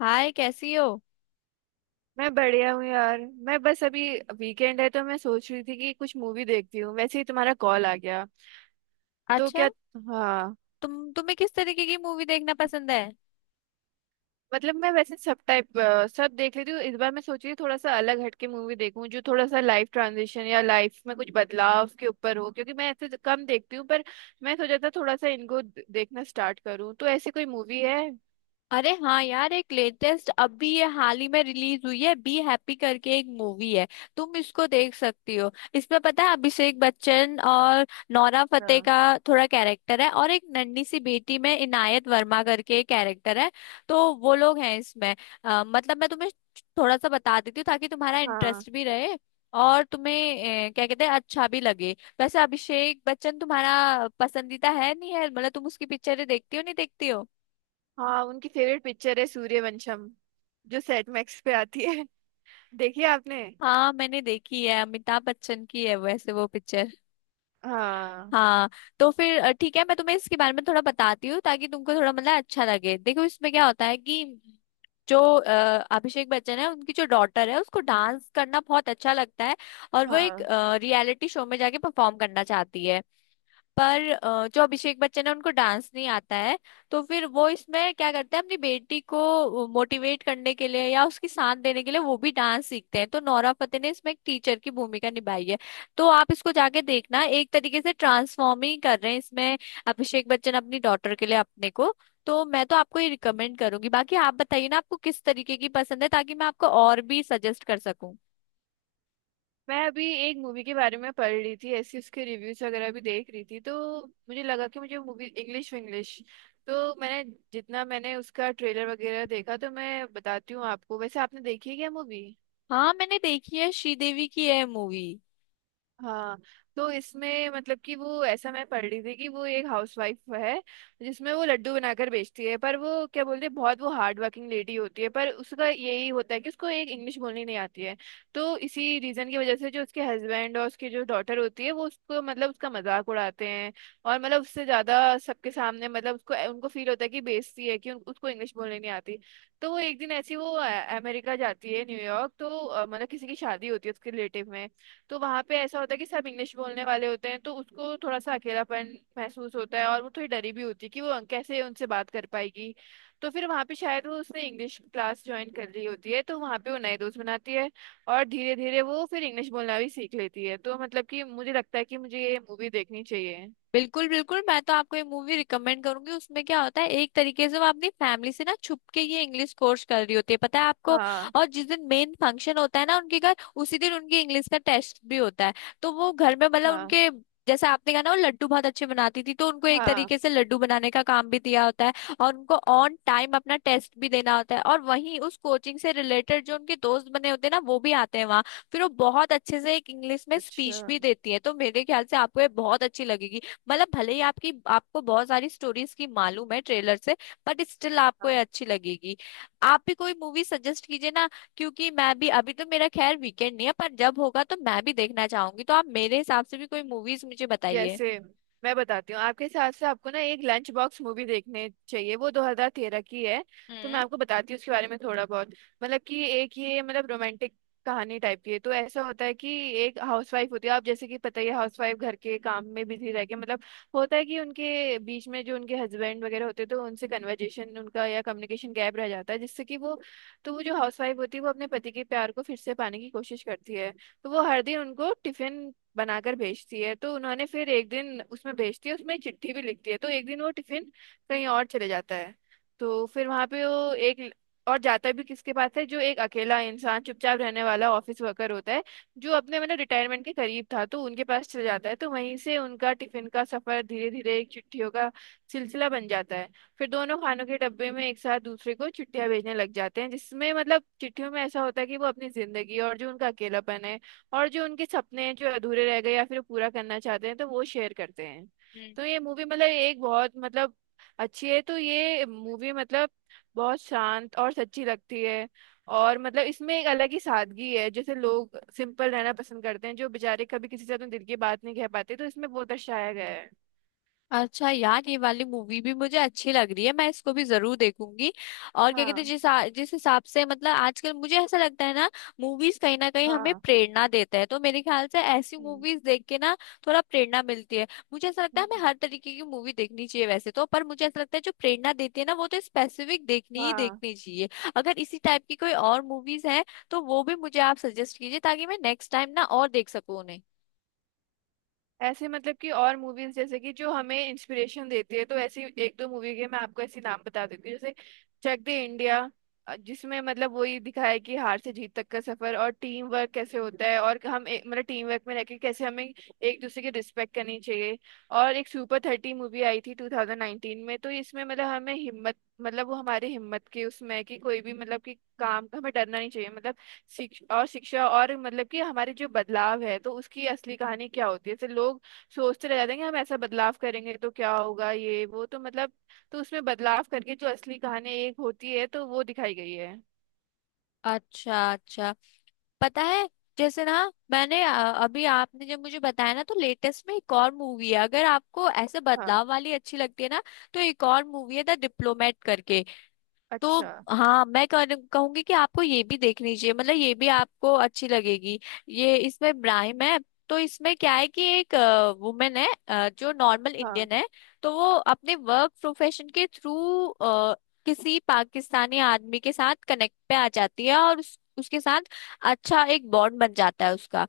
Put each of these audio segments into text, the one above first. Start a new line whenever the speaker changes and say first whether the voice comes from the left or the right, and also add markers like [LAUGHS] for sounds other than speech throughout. left: हाय, कैसी हो।
right: मैं बढ़िया हूँ यार। मैं बस अभी वीकेंड है तो मैं सोच रही थी कि कुछ मूवी देखती हूँ, वैसे ही तुम्हारा कॉल आ गया। तो
left: अच्छा।
right: क्या, हाँ
left: तुम्हें किस तरीके की मूवी देखना पसंद है।
right: मतलब मैं वैसे सब टाइप सब देख लेती हूँ। इस बार मैं सोच रही हूँ थोड़ा सा अलग हटके मूवी देखूँ जो थोड़ा सा लाइफ ट्रांजिशन या लाइफ में कुछ बदलाव के ऊपर हो, क्योंकि मैं ऐसे कम देखती हूँ। पर मैं सोचा था थोड़ा सा इनको देखना स्टार्ट करूँ, तो ऐसी कोई मूवी है?
left: अरे हाँ यार, एक लेटेस्ट अभी ये हाल ही में रिलीज हुई है, बी हैप्पी करके एक मूवी है। तुम इसको देख सकती हो। इसमें पता है अभिषेक बच्चन और नोरा फतेही
right: हाँ।
left: का थोड़ा कैरेक्टर है, और एक नन्ही सी बेटी में इनायत वर्मा करके कैरेक्टर है। तो वो लोग हैं इसमें। मतलब मैं तुम्हें थोड़ा सा बता देती हूँ ताकि तुम्हारा
right: हाँ।
left: इंटरेस्ट भी रहे, और तुम्हें क्या कहते हैं अच्छा भी लगे। वैसे अभिषेक बच्चन तुम्हारा पसंदीदा है, नहीं है, मतलब तुम उसकी पिक्चरें देखती हो, नहीं देखती हो।
right: हाँ, उनकी फेवरेट पिक्चर है सूर्यवंशम जो सेट मैक्स पे आती है। [LAUGHS] देखिए आपने।
left: हाँ मैंने देखी है, अमिताभ बच्चन की है वैसे वो पिक्चर।
right: हाँ।
left: हाँ। तो फिर ठीक है, मैं तुम्हें इसके बारे में थोड़ा बताती हूँ ताकि तुमको थोड़ा मतलब अच्छा लगे। देखो इसमें क्या होता है कि जो अभिषेक बच्चन है, उनकी जो डॉटर है उसको डांस करना बहुत अच्छा लगता है, और वो एक
right: हाँ,
left: रियलिटी शो में जाके परफॉर्म करना चाहती है। पर जो अभिषेक बच्चन है उनको डांस नहीं आता है। तो फिर वो इसमें क्या करते हैं, अपनी बेटी को मोटिवेट करने के लिए या उसकी साथ देने के लिए वो भी डांस सीखते हैं। तो नोरा फतेही ने इसमें एक टीचर की भूमिका निभाई है। तो आप इसको जाके देखना, एक तरीके से ट्रांसफॉर्म ही कर रहे हैं इसमें अभिषेक बच्चन अपनी डॉटर के लिए अपने को। तो मैं तो आपको ये रिकमेंड करूंगी, बाकी आप बताइए ना आपको किस तरीके की पसंद है ताकि मैं आपको और भी सजेस्ट कर सकूं।
right: मैं अभी एक मूवी के बारे में पढ़ रही थी, ऐसी उसके रिव्यूज वगैरह भी देख रही थी, तो मुझे लगा कि मुझे मूवी इंग्लिश इंग्लिश, तो मैंने, जितना मैंने उसका ट्रेलर वगैरह देखा तो मैं बताती हूँ आपको। वैसे आपने देखी है क्या मूवी?
left: हाँ मैंने देखी है, श्रीदेवी की है मूवी।
right: हाँ। तो इसमें मतलब कि वो, ऐसा मैं पढ़ रही थी कि वो एक हाउसवाइफ है जिसमें वो लड्डू बनाकर बेचती है, पर वो क्या बोलते हैं, बहुत वो हार्ड वर्किंग लेडी होती है, पर उसका यही होता है कि उसको एक इंग्लिश बोलनी नहीं आती है। तो इसी रीजन की वजह से जो उसके हस्बैंड और उसकी जो डॉटर होती है वो उसको मतलब उसका मजाक उड़ाते हैं, और मतलब उससे ज्यादा सबके सामने मतलब उसको उनको फील होता है कि बेइज्जती है कि उसको इंग्लिश बोलनी नहीं आती। तो वो एक दिन ऐसी वो अमेरिका जाती है न्यूयॉर्क, तो मतलब किसी की शादी होती है उसके रिलेटिव में। तो वहां पे ऐसा होता है कि सब इंग्लिश बोलने वाले होते हैं, तो उसको थोड़ा सा अकेलापन महसूस होता है और वो थोड़ी डरी भी होती है कि वो कैसे उनसे बात कर पाएगी। तो फिर वहां पे शायद वो उसने इंग्लिश क्लास ज्वाइन कर ली होती है, तो वहां पे वो नए दोस्त बनाती है और धीरे धीरे वो फिर इंग्लिश बोलना भी सीख लेती है। तो मतलब कि मुझे लगता है कि मुझे ये मूवी देखनी चाहिए।
left: बिल्कुल बिल्कुल, मैं तो आपको ये मूवी रिकमेंड करूंगी। उसमें क्या होता है, एक तरीके से वो अपनी फैमिली से ना छुप के ये इंग्लिश कोर्स कर रही होती है, पता है आपको।
right: हाँ।
left: और जिस दिन मेन फंक्शन होता है ना उनके घर, उसी दिन उनके इंग्लिश का टेस्ट भी होता है। तो वो घर में मतलब
right: हाँ।
left: उनके, जैसे आपने कहा ना वो लड्डू बहुत अच्छे बनाती थी, तो उनको एक
right: हाँ।
left: तरीके से लड्डू बनाने का काम भी दिया होता है, और उनको ऑन टाइम अपना टेस्ट भी देना होता है। और वहीं उस कोचिंग से रिलेटेड जो उनके दोस्त बने होते हैं ना, वो भी आते हैं वहाँ। फिर वो बहुत अच्छे से एक इंग्लिश में
right: अच्छा,
left: स्पीच भी देती है। तो मेरे ख्याल से आपको ये बहुत अच्छी लगेगी। मतलब भले ही आपकी आपको बहुत सारी स्टोरीज की मालूम है ट्रेलर से, बट स्टिल आपको ये अच्छी लगेगी। आप भी कोई मूवी सजेस्ट कीजिए ना, क्योंकि मैं भी अभी तो, मेरा खैर वीकेंड नहीं है, पर जब होगा तो मैं भी देखना चाहूंगी। तो आप मेरे हिसाब से भी कोई मूवीज मुझे बताइए।
right: जैसे, मैं बताती हूँ आपके हिसाब से आपको ना एक लंच बॉक्स मूवी देखने चाहिए, वो 2013 की है। तो मैं आपको बताती हूँ उसके बारे में थोड़ा बहुत। मतलब कि एक ये मतलब रोमांटिक कहानी टाइप की है। तो ऐसा होता है कि एक हाउसवाइफ होती है, आप जैसे कि पता ही है, हाउसवाइफ घर के काम में बिजी रह के मतलब होता है कि उनके बीच में जो उनके हस्बैंड वगैरह होते हैं तो उनसे कन्वर्जेशन उनका या कम्युनिकेशन गैप रह जाता है, जिससे कि वो, तो वो जो हाउसवाइफ होती है वो अपने पति के प्यार को फिर से पाने की कोशिश करती है। तो वो हर दिन उनको टिफिन बनाकर भेजती है, तो उन्होंने फिर एक दिन उसमें भेजती है, उसमें चिट्ठी भी लिखती है। तो एक दिन वो टिफिन कहीं और चले जाता है। तो फिर वहां पे वो एक और जाता भी किसके पास है, जो एक अकेला इंसान, चुपचाप रहने वाला ऑफिस वर्कर होता है जो अपने मतलब रिटायरमेंट के करीब था, तो उनके पास चले जाता है। तो वहीं से उनका टिफिन का सफर धीरे धीरे एक चिट्ठियों का सिलसिला बन जाता है। फिर दोनों खानों के डब्बे में एक साथ दूसरे को चिट्ठियां भेजने लग जाते हैं, जिसमें मतलब चिट्ठियों में ऐसा होता है कि वो अपनी जिंदगी और जो उनका अकेलापन है और जो उनके सपने हैं जो अधूरे रह गए या फिर वो पूरा करना चाहते हैं, तो वो शेयर करते हैं।
left: हम्म।
right: तो ये मूवी मतलब एक बहुत मतलब अच्छी है। तो ये मूवी मतलब बहुत शांत और सच्ची लगती है। और मतलब इसमें एक अलग ही सादगी है, जैसे लोग सिंपल रहना पसंद करते हैं, जो बेचारे कभी किसी से अपने दिल की बात नहीं कह पाते, तो इसमें वो दर्शाया गया है।
left: अच्छा यार, ये वाली मूवी भी मुझे अच्छी लग रही है, मैं इसको भी जरूर देखूंगी। और क्या कहते हैं,
right: हाँ।
left: जिस हिसाब से मतलब, आजकल मुझे ऐसा लगता है ना, मूवीज कहीं ना कहीं हमें
right: हाँ।
left: प्रेरणा देता है। तो मेरे ख्याल से ऐसी
right: हम्म।
left: मूवीज देख के ना थोड़ा प्रेरणा मिलती है। मुझे ऐसा लगता है
right: हम्म,
left: हमें हर तरीके की मूवी देखनी चाहिए वैसे तो, पर मुझे ऐसा लगता है जो प्रेरणा देती है ना, वो तो स्पेसिफिक देखनी ही
right: हाँ,
left: देखनी चाहिए। अगर इसी टाइप की कोई और मूवीज है तो वो भी मुझे आप सजेस्ट कीजिए, ताकि मैं नेक्स्ट टाइम ना और देख सकूं उन्हें।
right: ऐसे मतलब कि और मूवीज जैसे कि जो हमें इंस्पिरेशन देती है, तो ऐसी एक दो मूवी के मैं आपको ऐसे नाम बता देती हूँ, जैसे चक दे इंडिया, जिसमें मतलब वही दिखाया है कि हार से जीत तक का सफर और टीम वर्क कैसे होता है और हम मतलब टीम वर्क में रहकर कैसे हमें एक दूसरे की रिस्पेक्ट करनी चाहिए। और एक सुपर थर्टी मूवी आई थी 2019 में। तो इसमें मतलब हमें हिम्मत, मतलब वो हमारी हिम्मत की उसमें है कि कोई भी मतलब कि काम का हमें डरना नहीं चाहिए। मतलब शिक्ष और शिक्षा और मतलब कि हमारे जो बदलाव है तो उसकी असली कहानी क्या होती है, जैसे लोग सोचते रह जाते हैं कि हम ऐसा बदलाव करेंगे तो क्या होगा, ये वो तो मतलब, तो उसमें बदलाव करके जो असली कहानी एक होती है तो वो दिखाई गई है।
left: अच्छा अच्छा। पता है जैसे ना, मैंने अभी आपने जब मुझे बताया ना, तो लेटेस्ट में एक और मूवी है, अगर आपको ऐसे
right: हाँ।
left: बदलाव वाली अच्छी लगती है ना, तो एक और मूवी है, द डिप्लोमेट करके। तो
right: अच्छा।
left: हाँ, मैं कहूंगी कि आपको ये भी देखनी चाहिए, मतलब ये भी आपको अच्छी लगेगी। ये इसमें ब्राइम है। तो इसमें क्या है कि एक वुमेन है जो नॉर्मल
right: हाँ।
left: इंडियन है। तो वो अपने वर्क प्रोफेशन के थ्रू किसी पाकिस्तानी आदमी के साथ कनेक्ट पे आ जाती है, और उसके साथ अच्छा एक बॉन्ड बन जाता है उसका।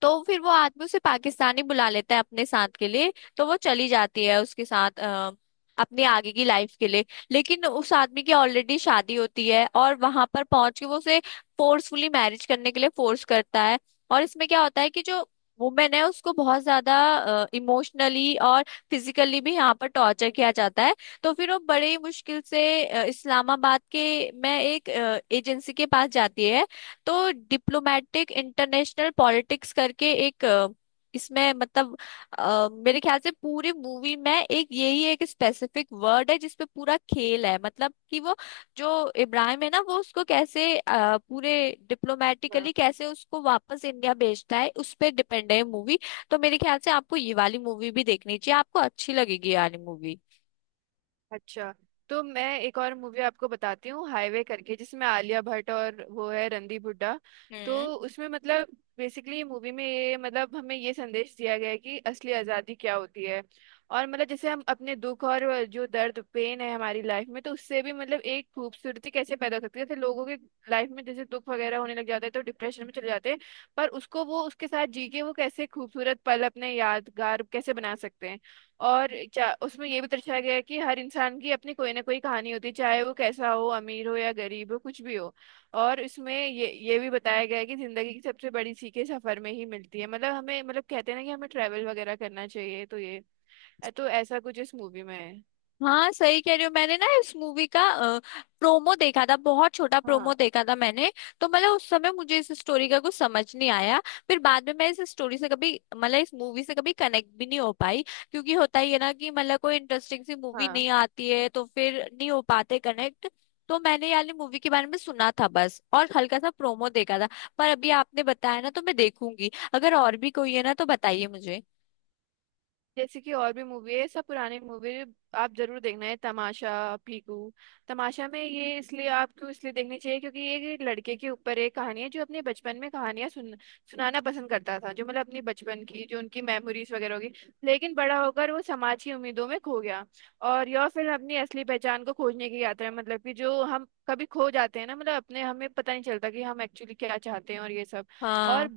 left: तो फिर वो आदमी उसे पाकिस्तानी बुला लेता है अपने साथ के लिए, तो वो चली जाती है उसके साथ अपनी आगे की लाइफ के लिए। लेकिन उस आदमी की ऑलरेडी शादी होती है, और वहां पर पहुंच के वो उसे फोर्सफुली मैरिज करने के लिए फोर्स करता है। और इसमें क्या होता है कि जो वुमेन है, उसको बहुत ज्यादा इमोशनली और फिजिकली भी यहाँ पर टॉर्चर किया जाता है। तो फिर वो बड़े ही मुश्किल से इस्लामाबाद के में एक एजेंसी के पास जाती है। तो डिप्लोमेटिक इंटरनेशनल पॉलिटिक्स करके एक इसमें मतलब, मेरे ख्याल से पूरी मूवी में एक यही एक स्पेसिफिक वर्ड है जिसपे पूरा खेल है। मतलब कि वो जो इब्राहिम है ना, वो उसको कैसे पूरे
right: हाँ,
left: डिप्लोमेटिकली कैसे उसको वापस इंडिया भेजता है, उस पे डिपेंड है मूवी। तो मेरे ख्याल से आपको ये वाली मूवी भी देखनी चाहिए, आपको अच्छी लगेगी ये वाली मूवी।
right: अच्छा, तो मैं एक और मूवी आपको बताती हूँ हाईवे करके, जिसमें आलिया भट्ट और वो है रणदीप हुड्डा। तो उसमें मतलब बेसिकली मूवी में ये मतलब हमें ये संदेश दिया गया है कि असली आज़ादी क्या होती है। और मतलब जैसे हम अपने दुख और जो दर्द पेन है हमारी लाइफ में, तो उससे भी मतलब एक खूबसूरती कैसे पैदा हो सकती है, जैसे लोगों के लाइफ में जैसे दुख वगैरह होने लग जाते हैं तो डिप्रेशन में चले जाते हैं, पर उसको वो उसके साथ जी के वो कैसे खूबसूरत पल अपने यादगार कैसे बना सकते हैं। और उसमें ये भी दर्शाया गया है कि हर इंसान की अपनी कोई ना कोई कहानी होती है, चाहे वो कैसा हो, अमीर हो या गरीब हो, कुछ भी हो। और इसमें ये भी बताया गया है कि जिंदगी की सबसे बड़ी सीखें सफर में ही मिलती है, मतलब हमें मतलब कहते हैं ना कि हमें ट्रैवल वगैरह करना चाहिए। तो ये, तो ऐसा कुछ इस मूवी में है।
left: हाँ सही कह रही हो, मैंने ना इस मूवी का प्रोमो देखा था, बहुत छोटा प्रोमो
right: हाँ।
left: देखा था मैंने। तो मतलब उस समय मुझे इस स्टोरी का कुछ समझ नहीं आया। फिर बाद में मैं इस स्टोरी से कभी मतलब इस मूवी से कभी कनेक्ट भी नहीं हो पाई। क्योंकि होता ही है ना कि मतलब कोई इंटरेस्टिंग सी मूवी
right: हाँ,
left: नहीं आती है तो फिर नहीं हो पाते कनेक्ट। तो मैंने यानी मूवी के बारे में सुना था बस, और हल्का सा प्रोमो देखा था। पर अभी आपने बताया ना तो मैं देखूंगी। अगर और भी कोई है ना तो बताइए मुझे।
right: जैसे कि और भी मूवी है, सब पुराने मूवी, आप जरूर देखना है तमाशा, पीकू। तमाशा में ये इसलिए आपको इसलिए देखनी चाहिए क्योंकि ये एक लड़के के ऊपर एक कहानी है जो अपने बचपन में कहानियां सुन सुनाना पसंद करता था, जो मतलब अपने बचपन की जो उनकी मेमोरीज वगैरह होगी, लेकिन बड़ा होकर वो समाज की उम्मीदों में खो गया। और यह फिल्म अपनी असली पहचान को खोजने की यात्रा है, मतलब कि जो हम कभी खो जाते हैं ना, मतलब अपने हमें पता नहीं चलता कि हम एक्चुअली क्या चाहते हैं और ये सब। और
left: हाँ,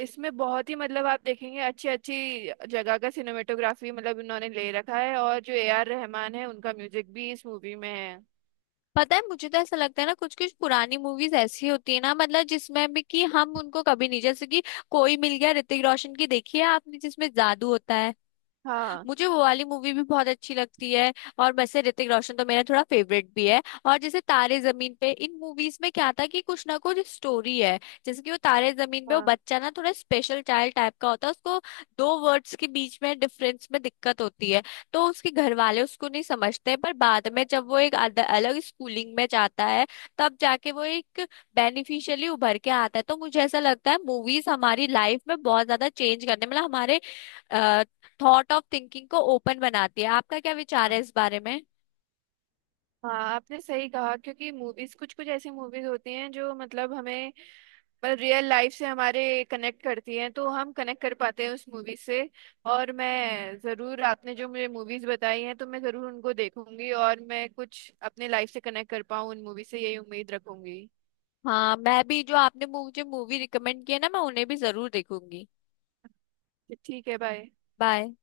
right: इसमें बहुत ही मतलब आप देखेंगे अच्छी अच्छी जगह का सिनेमेटोग्राफी मतलब इन्होंने ले रखा है, और जो ए आर रहमान है उनका म्यूजिक भी इस मूवी में है।
left: पता है मुझे तो ऐसा लगता है ना, कुछ कुछ पुरानी मूवीज ऐसी होती है ना, मतलब जिसमें भी कि हम उनको कभी नहीं, जैसे कि कोई मिल गया, ऋतिक रोशन की, देखी है आपने, जिसमें जादू होता है।
right: हाँ।
left: मुझे वो वाली मूवी भी बहुत अच्छी लगती है, और वैसे ऋतिक रोशन तो मेरा थोड़ा फेवरेट भी है। और जैसे तारे जमीन पे, इन मूवीज में क्या था कि कुछ ना कुछ स्टोरी है। जैसे कि वो तारे जमीन पे, वो
right: हाँ।
left: बच्चा ना थोड़ा स्पेशल चाइल्ड टाइप का होता है, उसको दो वर्ड्स के बीच में डिफरेंस में दिक्कत होती है। तो उसके घर वाले उसको नहीं समझते, पर बाद में जब वो एक अलग स्कूलिंग में जाता है तब जाके वो एक बेनिफिशियली उभर के आता है। तो मुझे ऐसा लगता है मूवीज हमारी लाइफ में बहुत ज्यादा चेंज करने मतलब हमारे थॉट ऑफ थिंकिंग को ओपन बनाती है। आपका क्या विचार है
right: हाँ।
left: इस बारे में।
right: हाँ आपने सही कहा, क्योंकि मूवीज कुछ कुछ ऐसी मूवीज होती हैं जो मतलब हमें, मतलब रियल लाइफ से हमारे कनेक्ट करती हैं तो हम कनेक्ट कर पाते हैं उस मूवी से। और मैं ज़रूर, आपने जो मुझे मूवीज़ बताई हैं तो मैं ज़रूर उनको देखूंगी, और मैं कुछ अपने लाइफ से कनेक्ट कर पाऊँ उन मूवी से यही उम्मीद रखूंगी।
left: हाँ मैं भी, जो आपने मुझे मूवी रिकमेंड किया ना, मैं उन्हें भी जरूर देखूंगी।
right: ठीक है, बाय।
left: बाय।